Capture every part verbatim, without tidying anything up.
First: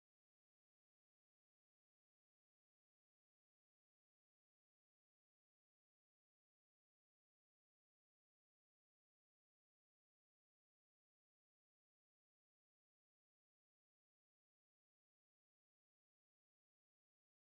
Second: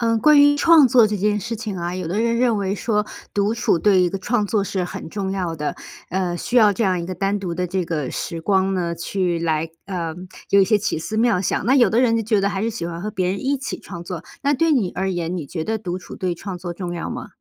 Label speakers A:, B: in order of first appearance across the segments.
A: 呃，关于创作这件事情啊，有的人认为说，独处对于一个创作是很重要的，呃，需要这样一个单独的这个时光呢，去来呃，有一些奇思妙想；那有的人就觉得还是喜欢和别人一起创作。那对你而言，你觉得独处对创作重要吗？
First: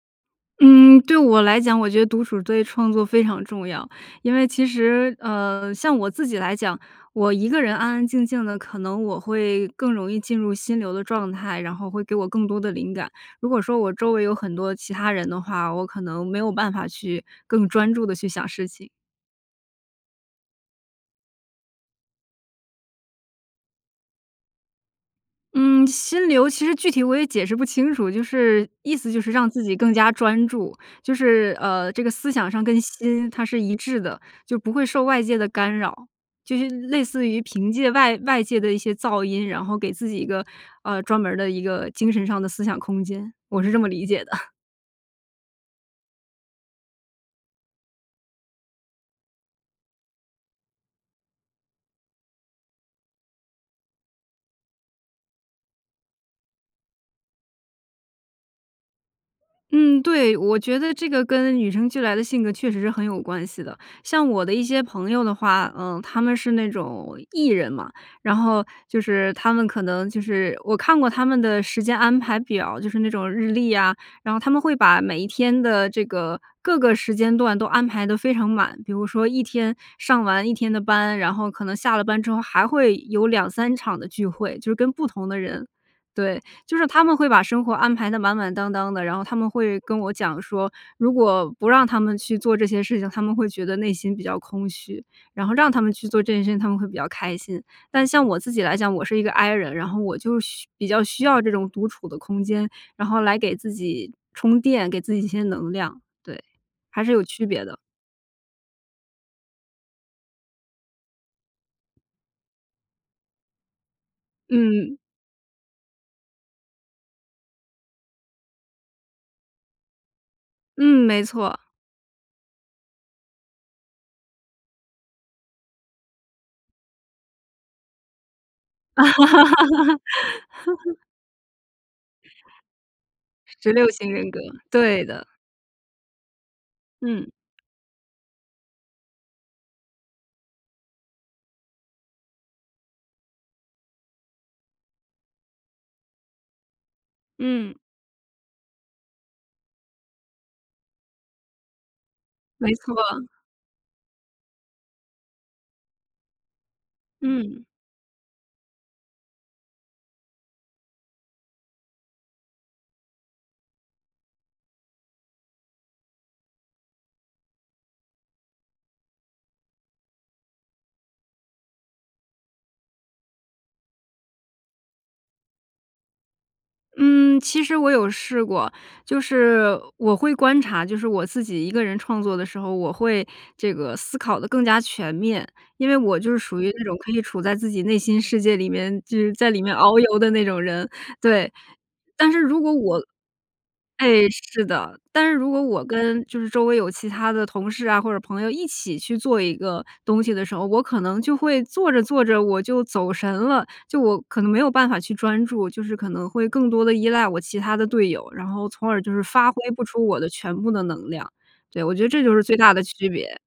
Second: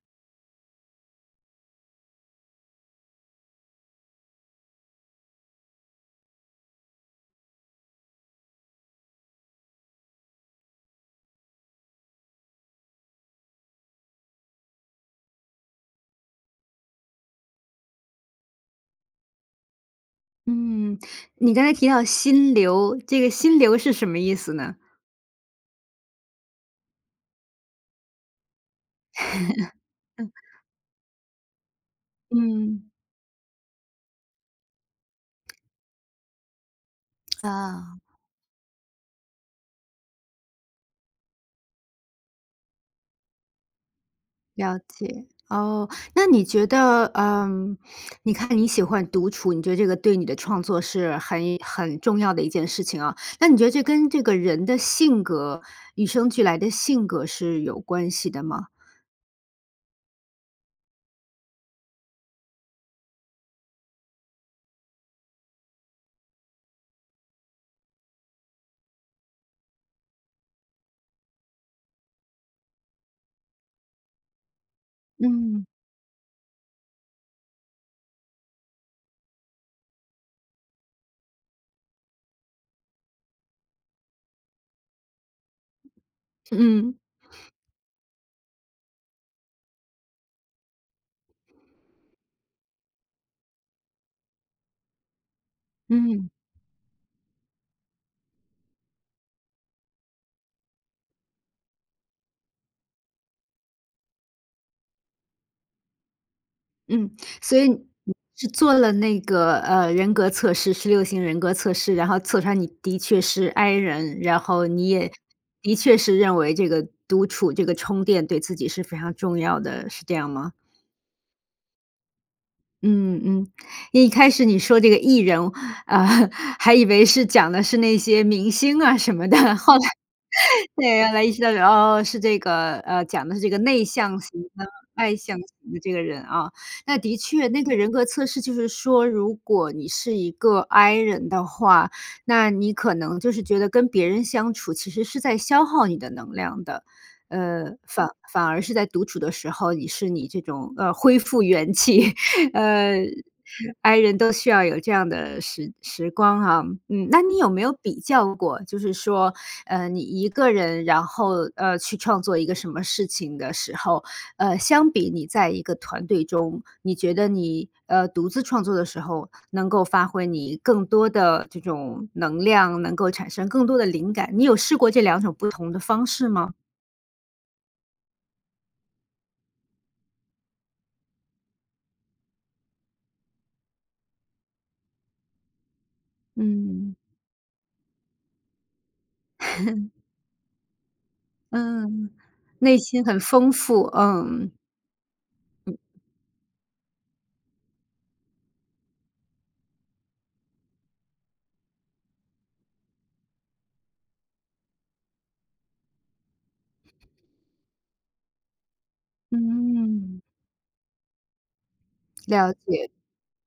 B: 嗯，对我来讲，我觉得独处对创作非常重要。因为其实呃，像我自己来讲，我一个人安安静静的，可能我会更容易进入心流的状态，然后会给我更多的灵感。如果说我周围有很多其他人的话，我可能没有办法去更专注地去想事情。
A: 嗯，你刚才提到心流，这个心流是什么意思呢？
B: 嗯，心流其实具体我也解释不清楚。就是意思就是让自 己更加
A: 嗯。
B: 专注，就是呃，这个思想上跟
A: 嗯。
B: 心它是一致的，就不会受外界的 干扰。就是类似于 凭借
A: 啊。
B: 外外界的一些噪音，然后给自己一个，呃专门儿的一个精神上的思想空间。我是这么理解的。
A: 了解，哦。那你觉得，呃，你看你喜欢独处，你觉得这个对你的创作是很很重要的一件事情啊，那你觉得这跟这个人的性格与生俱来的性格是有关系的吗？
B: 嗯，对，我觉得这个跟与生俱来的性格确实是很有关系的。像我的一些朋友的话，呃，他们是那种 E 人嘛，然后就是他们可能就是我看过他们的时间安排表儿，就是那种日历呀，然后他们会把每一天
A: 嗯。
B: 的这个各个时间段都安排得非常满，比如说一天上完一天的班，然后可能下了班之后还会有两三场的聚会，就是跟不同的人。对，就是
A: 嗯。
B: 他们会把生活安排得满满当当的，然后他们会跟我讲说，如果不让他们去做这些事情，他们会觉得内心比较空虚，然后让他们去做
A: 嗯。
B: 这件事情，他们会比较开心。但像我自己来讲，我是一个 I 人，然后我就需比较需要这种独处的空间，然后来给自己充电，给自己一些能量。对，还
A: 嗯，
B: 是有区
A: 所
B: 别
A: 以
B: 的。
A: 你是做了那个，呃，人格测试，十六型人格测试，然后测出来你的确是 I 人，然后你
B: 嗯。
A: 也的确是认为这个独处这个充电对自己是非常重要的，是这样吗？
B: 嗯，没错。
A: 嗯，嗯，一开始你说这个 E 人，啊，还以为是讲的是那些明星啊什么的。后来，对，后来意识到，哦哦是这个呃，讲的是这个
B: 十
A: 内
B: 六型
A: 向
B: 人格，
A: 型的、
B: 对
A: 外
B: 的。
A: 向型的这个人啊。那的
B: 嗯。
A: 确，那个人格测试就是说，如果你是一个 I 人的话，那你可能就是觉得跟别人相处其实是在消耗你的能量的。
B: 嗯。
A: 呃，反反而是在独处的时候，你是你这种，呃，恢复元气。
B: 没
A: 呃
B: 错。
A: ，I 人都需要有这样的时时光啊，嗯。那你有没
B: 嗯。
A: 有比较过，就是说，呃，你一个人，然后，呃，去创作一个什么事情的时候，呃，相比你在一个团队中，你觉得你，呃，独自创作的时候，能够发挥你更多的这种能量，能够产生更多的灵感。你有试过这两种不同的方式吗？
B: 嗯，其实我有试过。就是我会观察，就是我自己一个人创作的时候，我会这个思考得更加全面。因为我就是属于那
A: 嗯。
B: 种，可以处在自己内心世界里面，就是在里面 遨游的那种人，对。
A: 嗯，
B: 但是如果
A: 内
B: 我
A: 心很丰富，
B: 哎，
A: 嗯。
B: 是的。但是如果
A: 嗯。
B: 我跟就是周围有其他的同事啊或者朋友，一起去做一个东西的时候，我可能就会做着做着我就走神了，就我可能没有办法去专注，就是可能会更多地依赖我其他的队友，然后从耳就是发挥不出我
A: 嗯。
B: 的全部的能量。对，我觉得这就是
A: 了
B: 最大的
A: 解。
B: 区别。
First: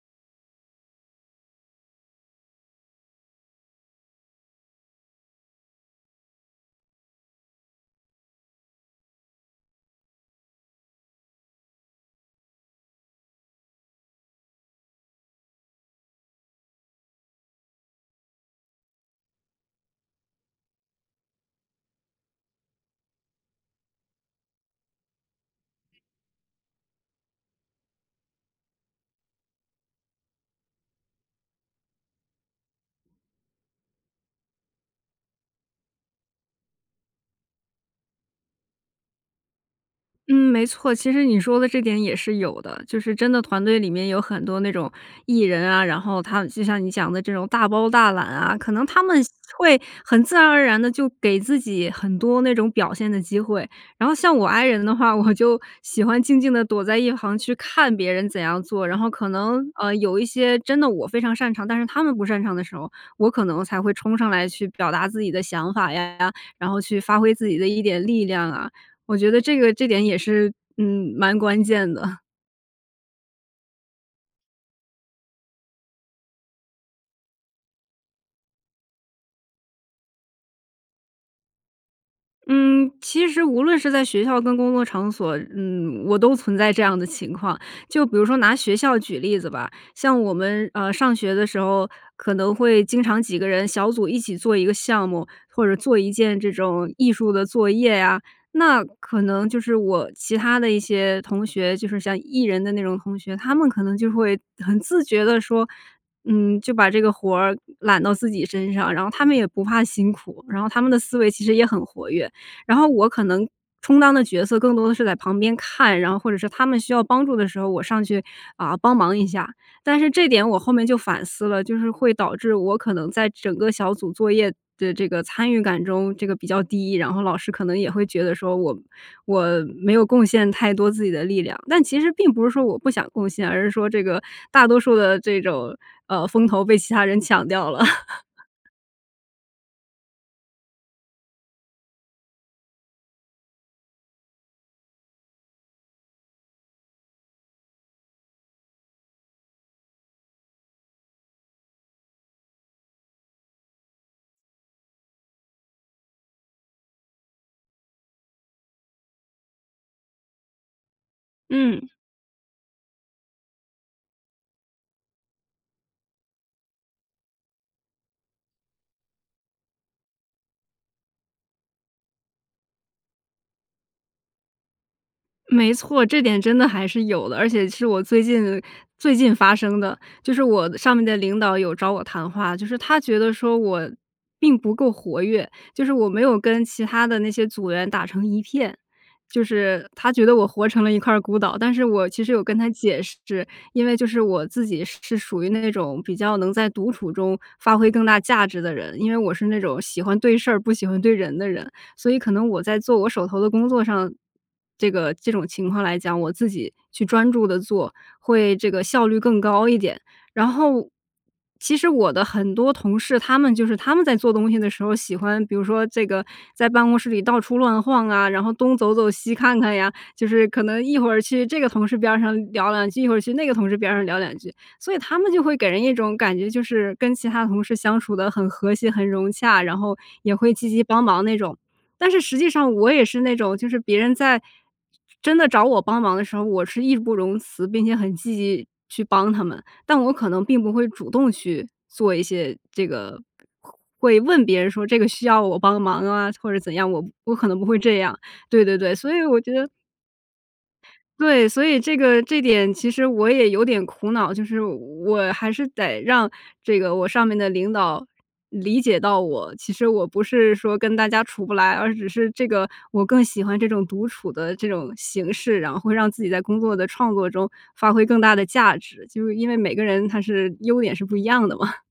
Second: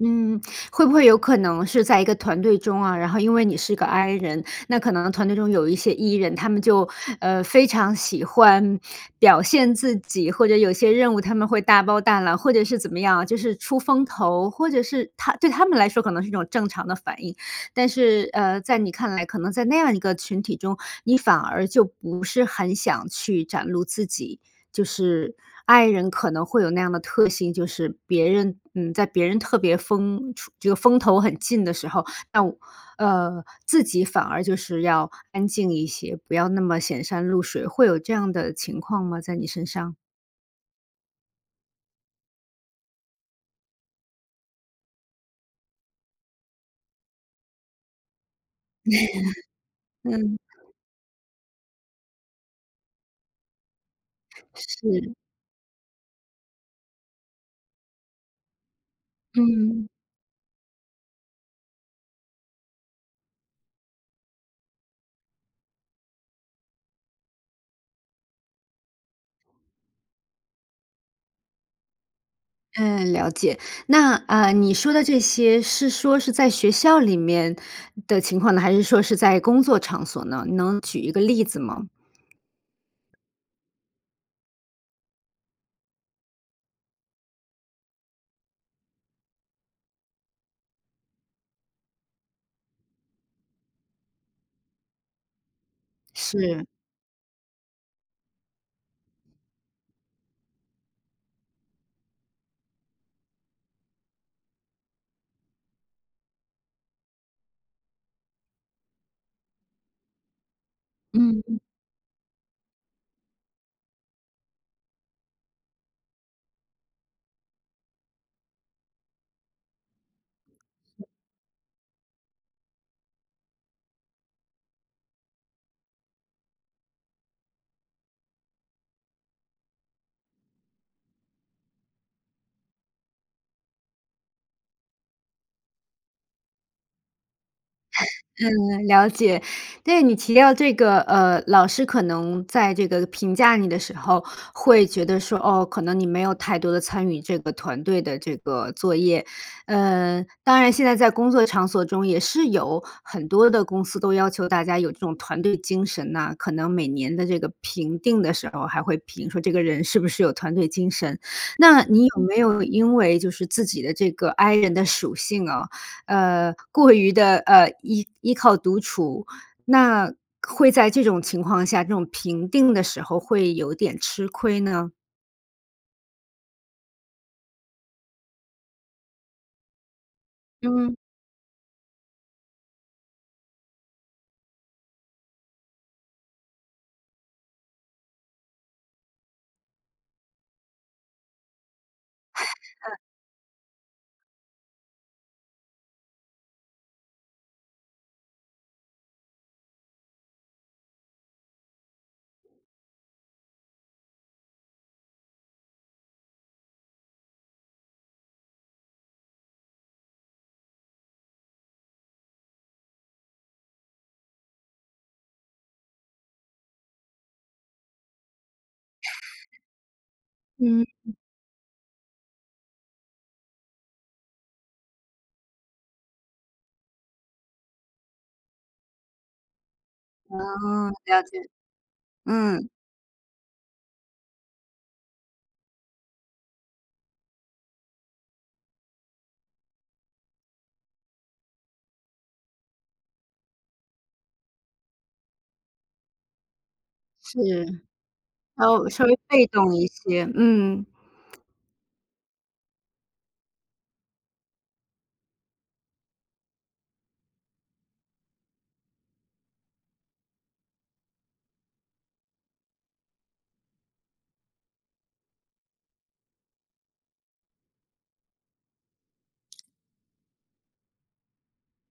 A: 嗯，会不会有可能是在一个团队中啊，然后因为你是个 I 人，那可能团队中有一些 E 人，他们就，呃，非常喜欢表现自己，或者有些任务他们会大包大揽，或者是怎么样啊，就是出风头，或者是他对他们来说可能是一种正常的反应。但是，呃，在你看来可能在那样的一个群体中，你反而就不是很想去展露自己。就是 I 人可能会有那样的特性，就是别人嗯，在别人特别风出这个风头很劲的时候，那我呃，自己反而就是要安静一些，不要那么显山露水。会有这样的情况吗，在你身上？
B: 嗯，没错，其实你说的这点也是有的。就是真的团队里面有很多那种 E 人啊，然后他就像你讲的这种大包大揽啊，可能他们会 很自
A: 嗯。
B: 然而然地就给自己很多那种表现的机会，然后像我 I 人的
A: 是。
B: 话，我就喜欢静静地躲在一旁去看别人怎样做。然后可能，
A: 嗯。
B: 呃，有一些真的我非常擅长，但是他们不擅长的时候，我可能才会冲上来去表达自己的想法呀，然后去发挥自己的一点力量啊，我觉得这个这点也是，嗯，蛮关键的。
A: 嗯，了解。那，呃，你说的这些是说是在学校里面的情况呢，还是说是在工作场所呢？能举一个例子吗？
B: 嗯，其实无论是在学校跟工作场所，嗯，我都存在这样的情况。就比如说拿学校举例子吧，像我们，呃，上学的时候，可能会经常几个人小组一起做一个项目，或者一件这
A: 是。
B: 种艺术的作业啊。那可能就是我其他的一些同学，就是像 E 人的那种同学，他们可能就会很自觉地说，嗯，就把这个活儿揽到自己身上。然后他们也不怕辛苦，然后他们的思维
A: 嗯
B: 其实
A: 嗯。
B: 也很活跃，然后我可能充当的角色更多的是在旁边看，然后或者是他们需要帮助的时候，我上去，啊，帮忙一下。但是这点我后面就反思了，就是会导致我可能在整个小组作业的这个参与感中这个比较低，然后老师可能也会觉得说我我没有贡献太多自己的力量，但其实并不是说我不想贡献，而是说这个大多数的这种，呃，风头被其他人抢掉了。
A: 嗯，了解。但是你提到这个呃，老师可能在这个评价你的时候，会觉得说：“哦，可能你没有太多地参与这个团队的这个作业。”呃，当然现在在工作场所中也是有很多的公司都要求大家有这种团队精神呐，可能每年的这个评定的时候还会评说这个人是不是有团队精神。那
B: 嗯。
A: 你有没有因为就是自己的这个 I 人的属性啊，呃，过于地，呃，依依靠独处。那会在这种情况下，这种评定的时候会有点吃亏呢？
B: 没错，这点真的还是有的，而且其实我最近最近发生的。就是我上
A: 嗯。
B: 面的领导有找我谈话，就是他觉得说我并不够活跃，就是我没有跟其他的那些组员打成一片，就是他觉得我活成了一块儿孤岛。但是我其实有跟 他
A: 嗯。
B: 解释，因为就是我自己是是属于那种比较能在独处中发挥更大价值的人。因为我是那种喜欢对事儿，不喜欢对人的人，所以可能我在做我手头的工作上这个这种情况来讲，我自己去专注地做，会这个效率更高一点。然后我其实我的很多同事，他们就是他们在做东西的时候喜欢比如说这个在办公室里到处乱晃啊，然后东走走西 看看呀，就是可能
A: 嗯
B: 一会
A: 嗯。
B: 儿去这个同事边儿上聊两句，一会儿去那个同事边儿上聊两句。所以他们就会给人一种感觉，就是跟其他同事相处得很和谐、很融洽，然后也
A: 哦，
B: 会积极帮
A: 了
B: 忙那
A: 解。
B: 种。但是实际
A: 嗯。
B: 上我也是那种，就是别人在真的找我帮忙的时候，我是义不容辞并且很积极去帮他们。但我可能并不会主动去做一些这个，会问别人说：“这个需要我帮忙啊？”或者怎样，我我
A: 是，
B: 可能不会这样，对对
A: 稍
B: 对，
A: 稍
B: 所
A: 微
B: 以我
A: 被
B: 觉得
A: 动一些，嗯。
B: 对，所以这个这点其实我也有点苦恼，就是我还是得让这个我上面的领导理解到我。其实我不是说跟大家处不来，而只是这个我更喜欢这种独处的这种形式，然后会让自己在工作的创作中，发挥更大的价值，就是因为每个人他是优点是不一样的嘛。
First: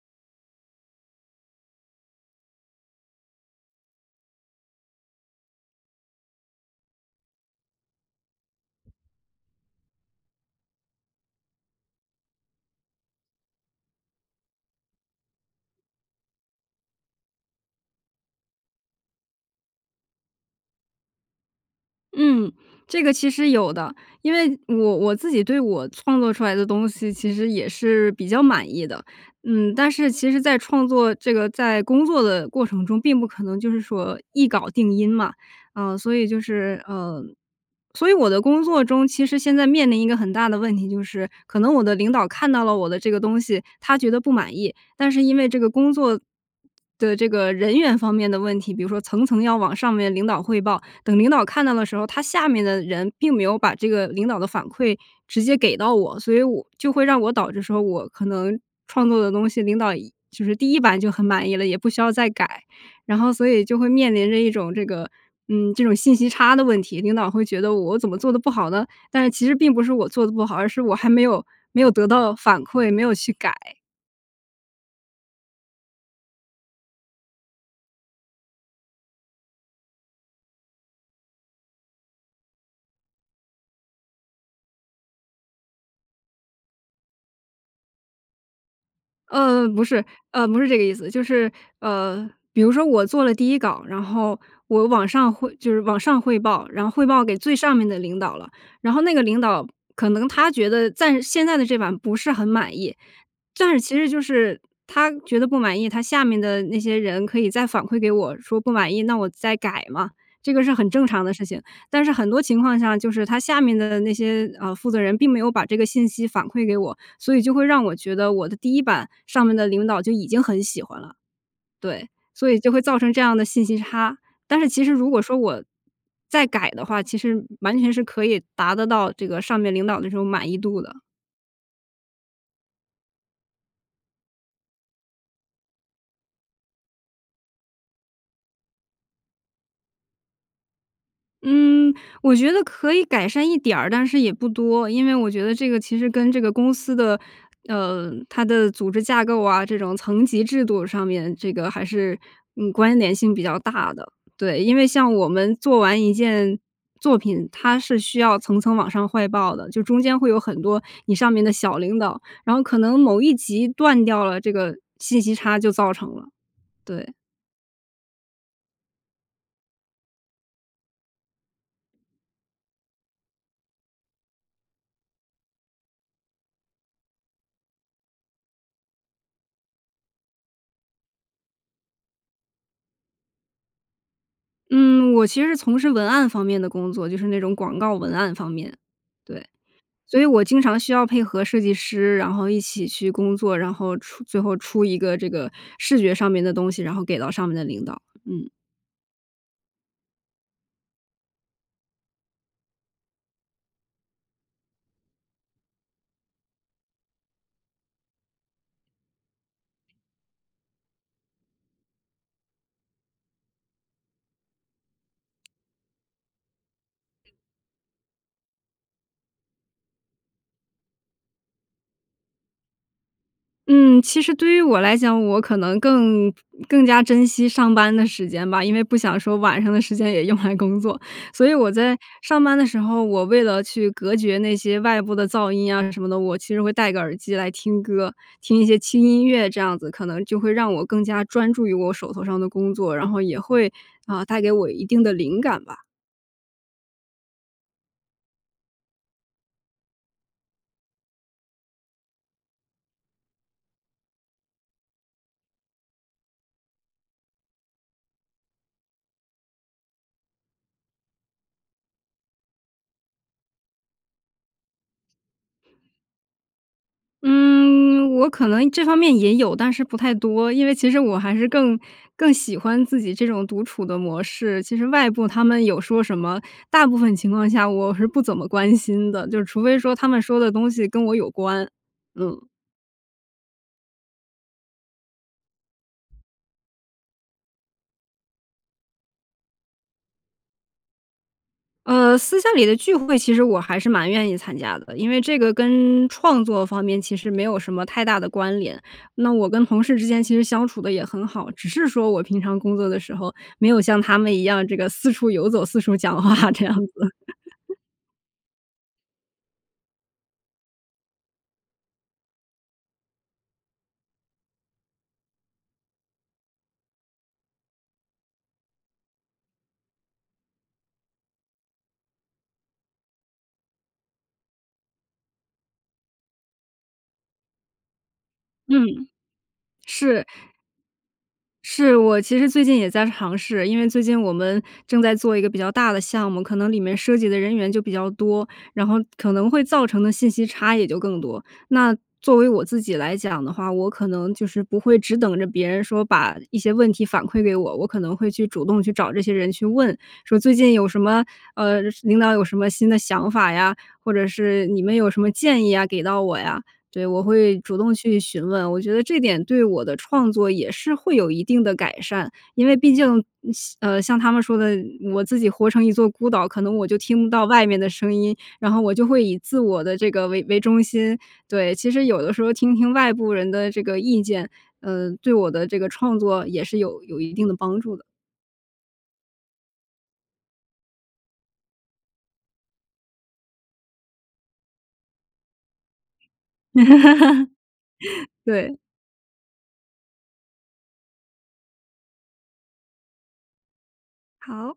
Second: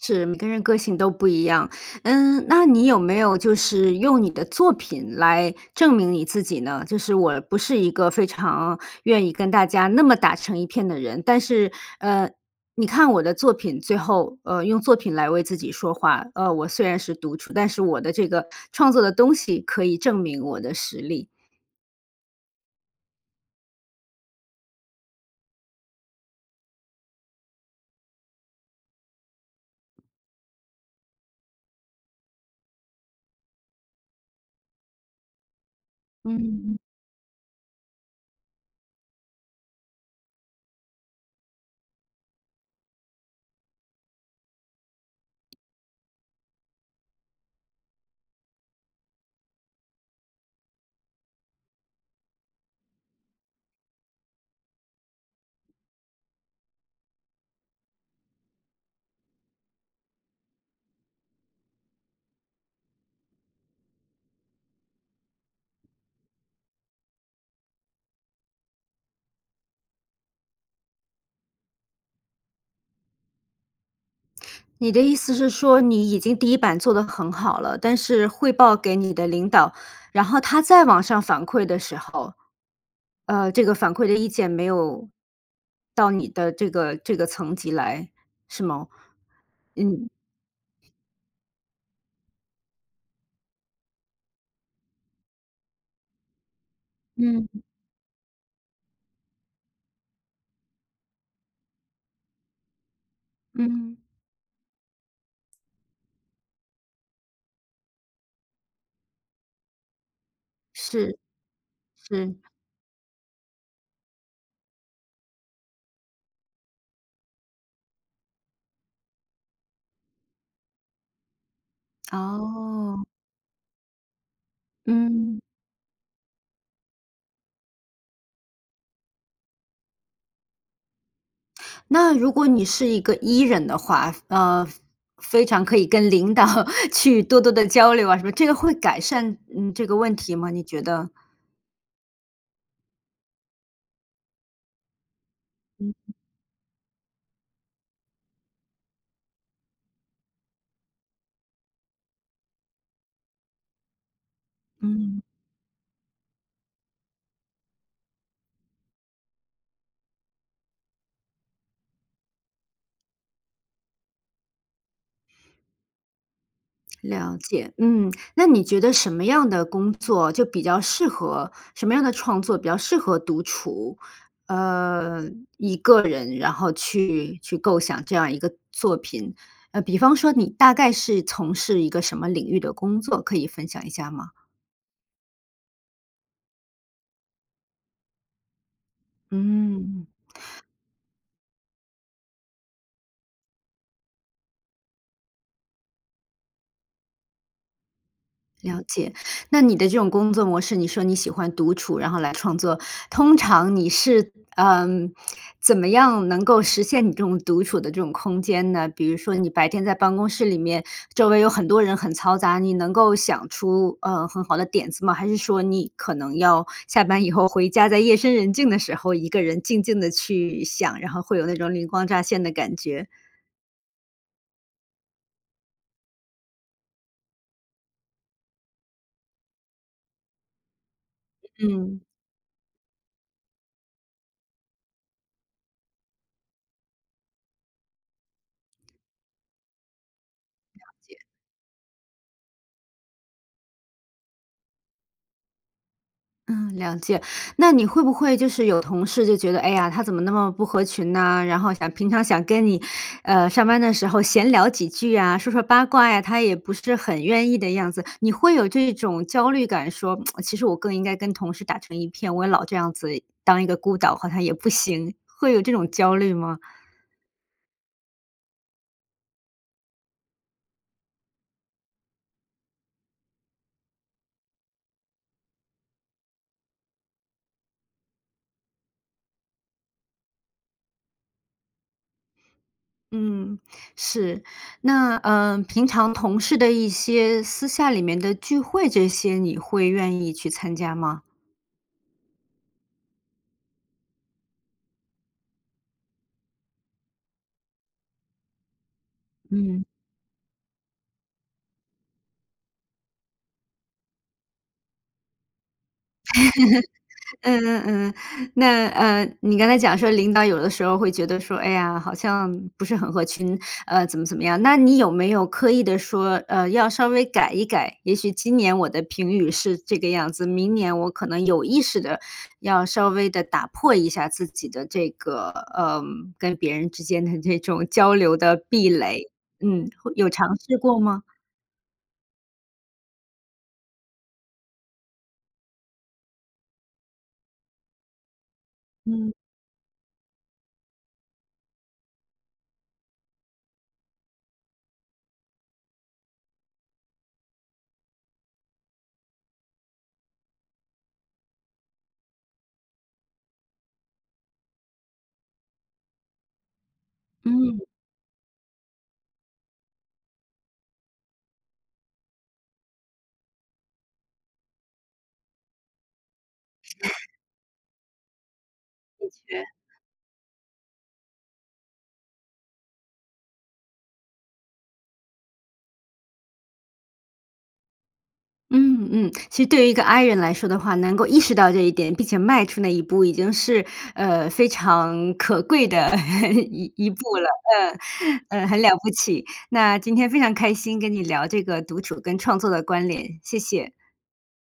A: 是，每个人个性都不一样。嗯，那你有没有就是用你的作品来证明你自己呢？就是我不是一个非常愿意跟大家那么打成一片的人。但是，呃，你看我的作品，最后，呃，用作品来为自己说话。呃，我虽然是独处，但是我的这个创作的东西可以证明我的实力。
B: 嗯，这个其实有的。因为我我自己对我创作出来的东西，其实也是比较满意的。嗯，但是其实在创作这个在工作的过程中，并不可能就是说一稿定音嘛。呃，所以
A: 嗯，
B: 就
A: 嗯。
B: 是呃，所以我的工作中，其实现在面临一个很大的问题，就是可能我的领导看到了我的这个东西，他觉得不满意，但是因为这个工作的这个人员方面的问题，比如说层层要往上面领导汇报，等领导看到的时候，他下面的人并没有把这个领导的反馈直接给到我。所以我就会让我导致说我可能创作的东西，领导一就是第一版就很满意了，也不需要再改。然后所以就会面临着一种这个嗯，这种信息差的问题，领导会觉得我怎么做得不好呢？但是其实并不是我做得不好，而是我还没有没有得到反馈，没有去改。
A: 你的意思是说你已经第一版做得很好了，但是汇报给你的领导，然后他再往上反馈的时候，呃，这个反馈的意见没有到你的这个这个层级来是吗？
B: 呃，不是，
A: 嗯。
B: 呃，不是这个意思。就是，呃，比如说我做了第一稿，然后我往上汇就是往上汇报，然后汇报给最
A: 嗯。
B: 上面的领导了，然后那个领导可能他觉得暂现在的这版不是很满意。但是其
A: 嗯。
B: 实就是他觉得不满意，他下面的那些人可以再反馈给我，说不满意，那我再改嘛，这个是很正
A: 是，
B: 常的事情。但是很
A: 是。
B: 多情况下，就是他下面的那些，呃，负责人并没有把这个信息反馈给我，所以就会让我觉得我的第一版上面的领导就已经很喜欢了。对，所以就会造
A: 哦。
B: 成这样的信息差。但是其实如果说
A: 嗯。
B: 我再改的话，其实完全是可以达得到这个上面领导的这种满意度的。
A: 那如果你是一个 E 人的话，非呃，非常可以跟领导去多多地交流啊什么。这个会改善，嗯，这个问题吗？你觉得？
B: 嗯，我觉得可以改善一点儿，但是也不多。因为我觉得这个其实
A: 嗯。
B: 跟这个公司的，呃，它的组织架构啊，这种层级制度上面这个还是嗯关联性比较大的。对，因为像
A: 嗯。
B: 我们做完一件作品，它是需要层层往上汇报的，就中间会有很多你上面的小领导，然后可能某一级断掉了，这个信息差就造成了，对。
A: 了解，嗯，那你觉得什么样的工作就比较适合什么样的创作比较适合独处？呃，一个人，然后去去构想这样一个作品。呃，比方说你大概是从事一个什么领域的工作，可以分享一下吗？
B: 嗯，我其实从事文案方面的工作，就是那种广告文案方面，对。
A: 嗯。
B: 所以我经常需要配合设计师，然后一起去工作，然后出最后出一个这个视觉上面的东西，然后给到上面的领导，嗯。
A: 了解，那你的这种工作模式，你说你喜欢独处，然后来创作，通常你是，呃，怎么样能够实现你这种独处的这种空间呢？比如说你白天在办公室里面，周围有很多人很嘈杂，你能够想出，呃，很好的点子吗？还是说你可能要下班以后回家，在夜深人静的时候，一个人静静地去想，然后会有那种灵光乍现的感觉？
B: 嗯，其实对于我来讲，我可能更更加珍惜上班的时间吧，因为不想说晚上的时间也用来工作。所以我在
A: 嗯。
B: 上班的时候，我为了去隔绝那些外部的噪音啊什么的，我其实会带个耳机来听歌，听一些轻音乐这样子，可能就会让
A: 了
B: 我更
A: 解。
B: 加专注于我手头上的工作，然后也会，啊，带给我一定的灵感吧。
A: 嗯，了解。那你会不会就是有同事就觉得：“哎呀，她怎么那么不合群呢，然后想平常想跟你，呃，上班的时候闲聊几句啊，说说八卦呀，她也不是很愿意的样子。”你会有这种焦虑感说 其实我更应该跟同事打成一片，我也老这样子-当一个孤岛-好像也不行，会有这种焦虑吗？
B: 嗯，我可能这方面也有，但是不太多，因为其实我还是更更喜欢自己这种独处的模式，其实外部他们有说什么，大部分情况下我是不怎么关心的，就是除非说他们说的东西跟我有关。嗯。
A: 嗯，是，那呃，平常同事的一些私下里面的聚会这些你会愿意去参加吗？
B: 呃，私下里的聚会，其实我还是蛮愿意参加的。因为这个跟创作方面其实没有什么太大的关联，那我跟同
A: 嗯。
B: 事之间其实相处得也很好，只是说我平常工作的时候，没有像他们一样这个四处游走，四处讲话这样子。
A: 嗯 嗯嗯，那，呃，你刚才讲说领导有的时候会觉得说：“哎呀，好像不是很合群，呃，怎么怎么样。”那你有没有刻意地说呃，要稍微改一改？也许今年我的评语是这个样子，明年我可能有意识地要稍微地打破一下自己的这个呃，跟别人之间的这种交流的壁
B: 嗯，
A: 垒。嗯，会
B: 是。
A: 有尝试过吗？
B: 是，我其实最近也在尝试，因为最近我们正在做一个比较大的项目，可能里面涉及的人员就比较多，然后可
A: 嗯。
B: 能会造成的信息差也就更多。那作为我自己来讲的话，我可能就是不会只等着别人说把一些问题反馈给我，我可能会去主动去找这些人去问，说最近有什么呃，领导有什么新的想法呀，或者是你们有什么建议呀给到我呀？对，我会主
A: 嗯。
B: 动去询问，我觉得这点对我的创作也是会有一定的改善，因为毕竟嗯，像呃，像他们说的，我自己活成一座孤岛，可能我
A: 是。
B: 就 听不到外面的声音，然后我就会
A: 的
B: 以自
A: 确。
B: 我的这个为为中心，对。其实有的时候听听外部人的这个意见，呃，对我的这个创作也是有有一定的帮助的。
A: 嗯，嗯，其实对于一个 I 人来说的话，能够意识到这一点，并且迈出那一步已经是呃，非常可贵的 一一步了，嗯，嗯，
B: 对。
A: 很了不起，那今天非常开心跟你聊这个独处跟创作的关联，谢谢。
B: 好。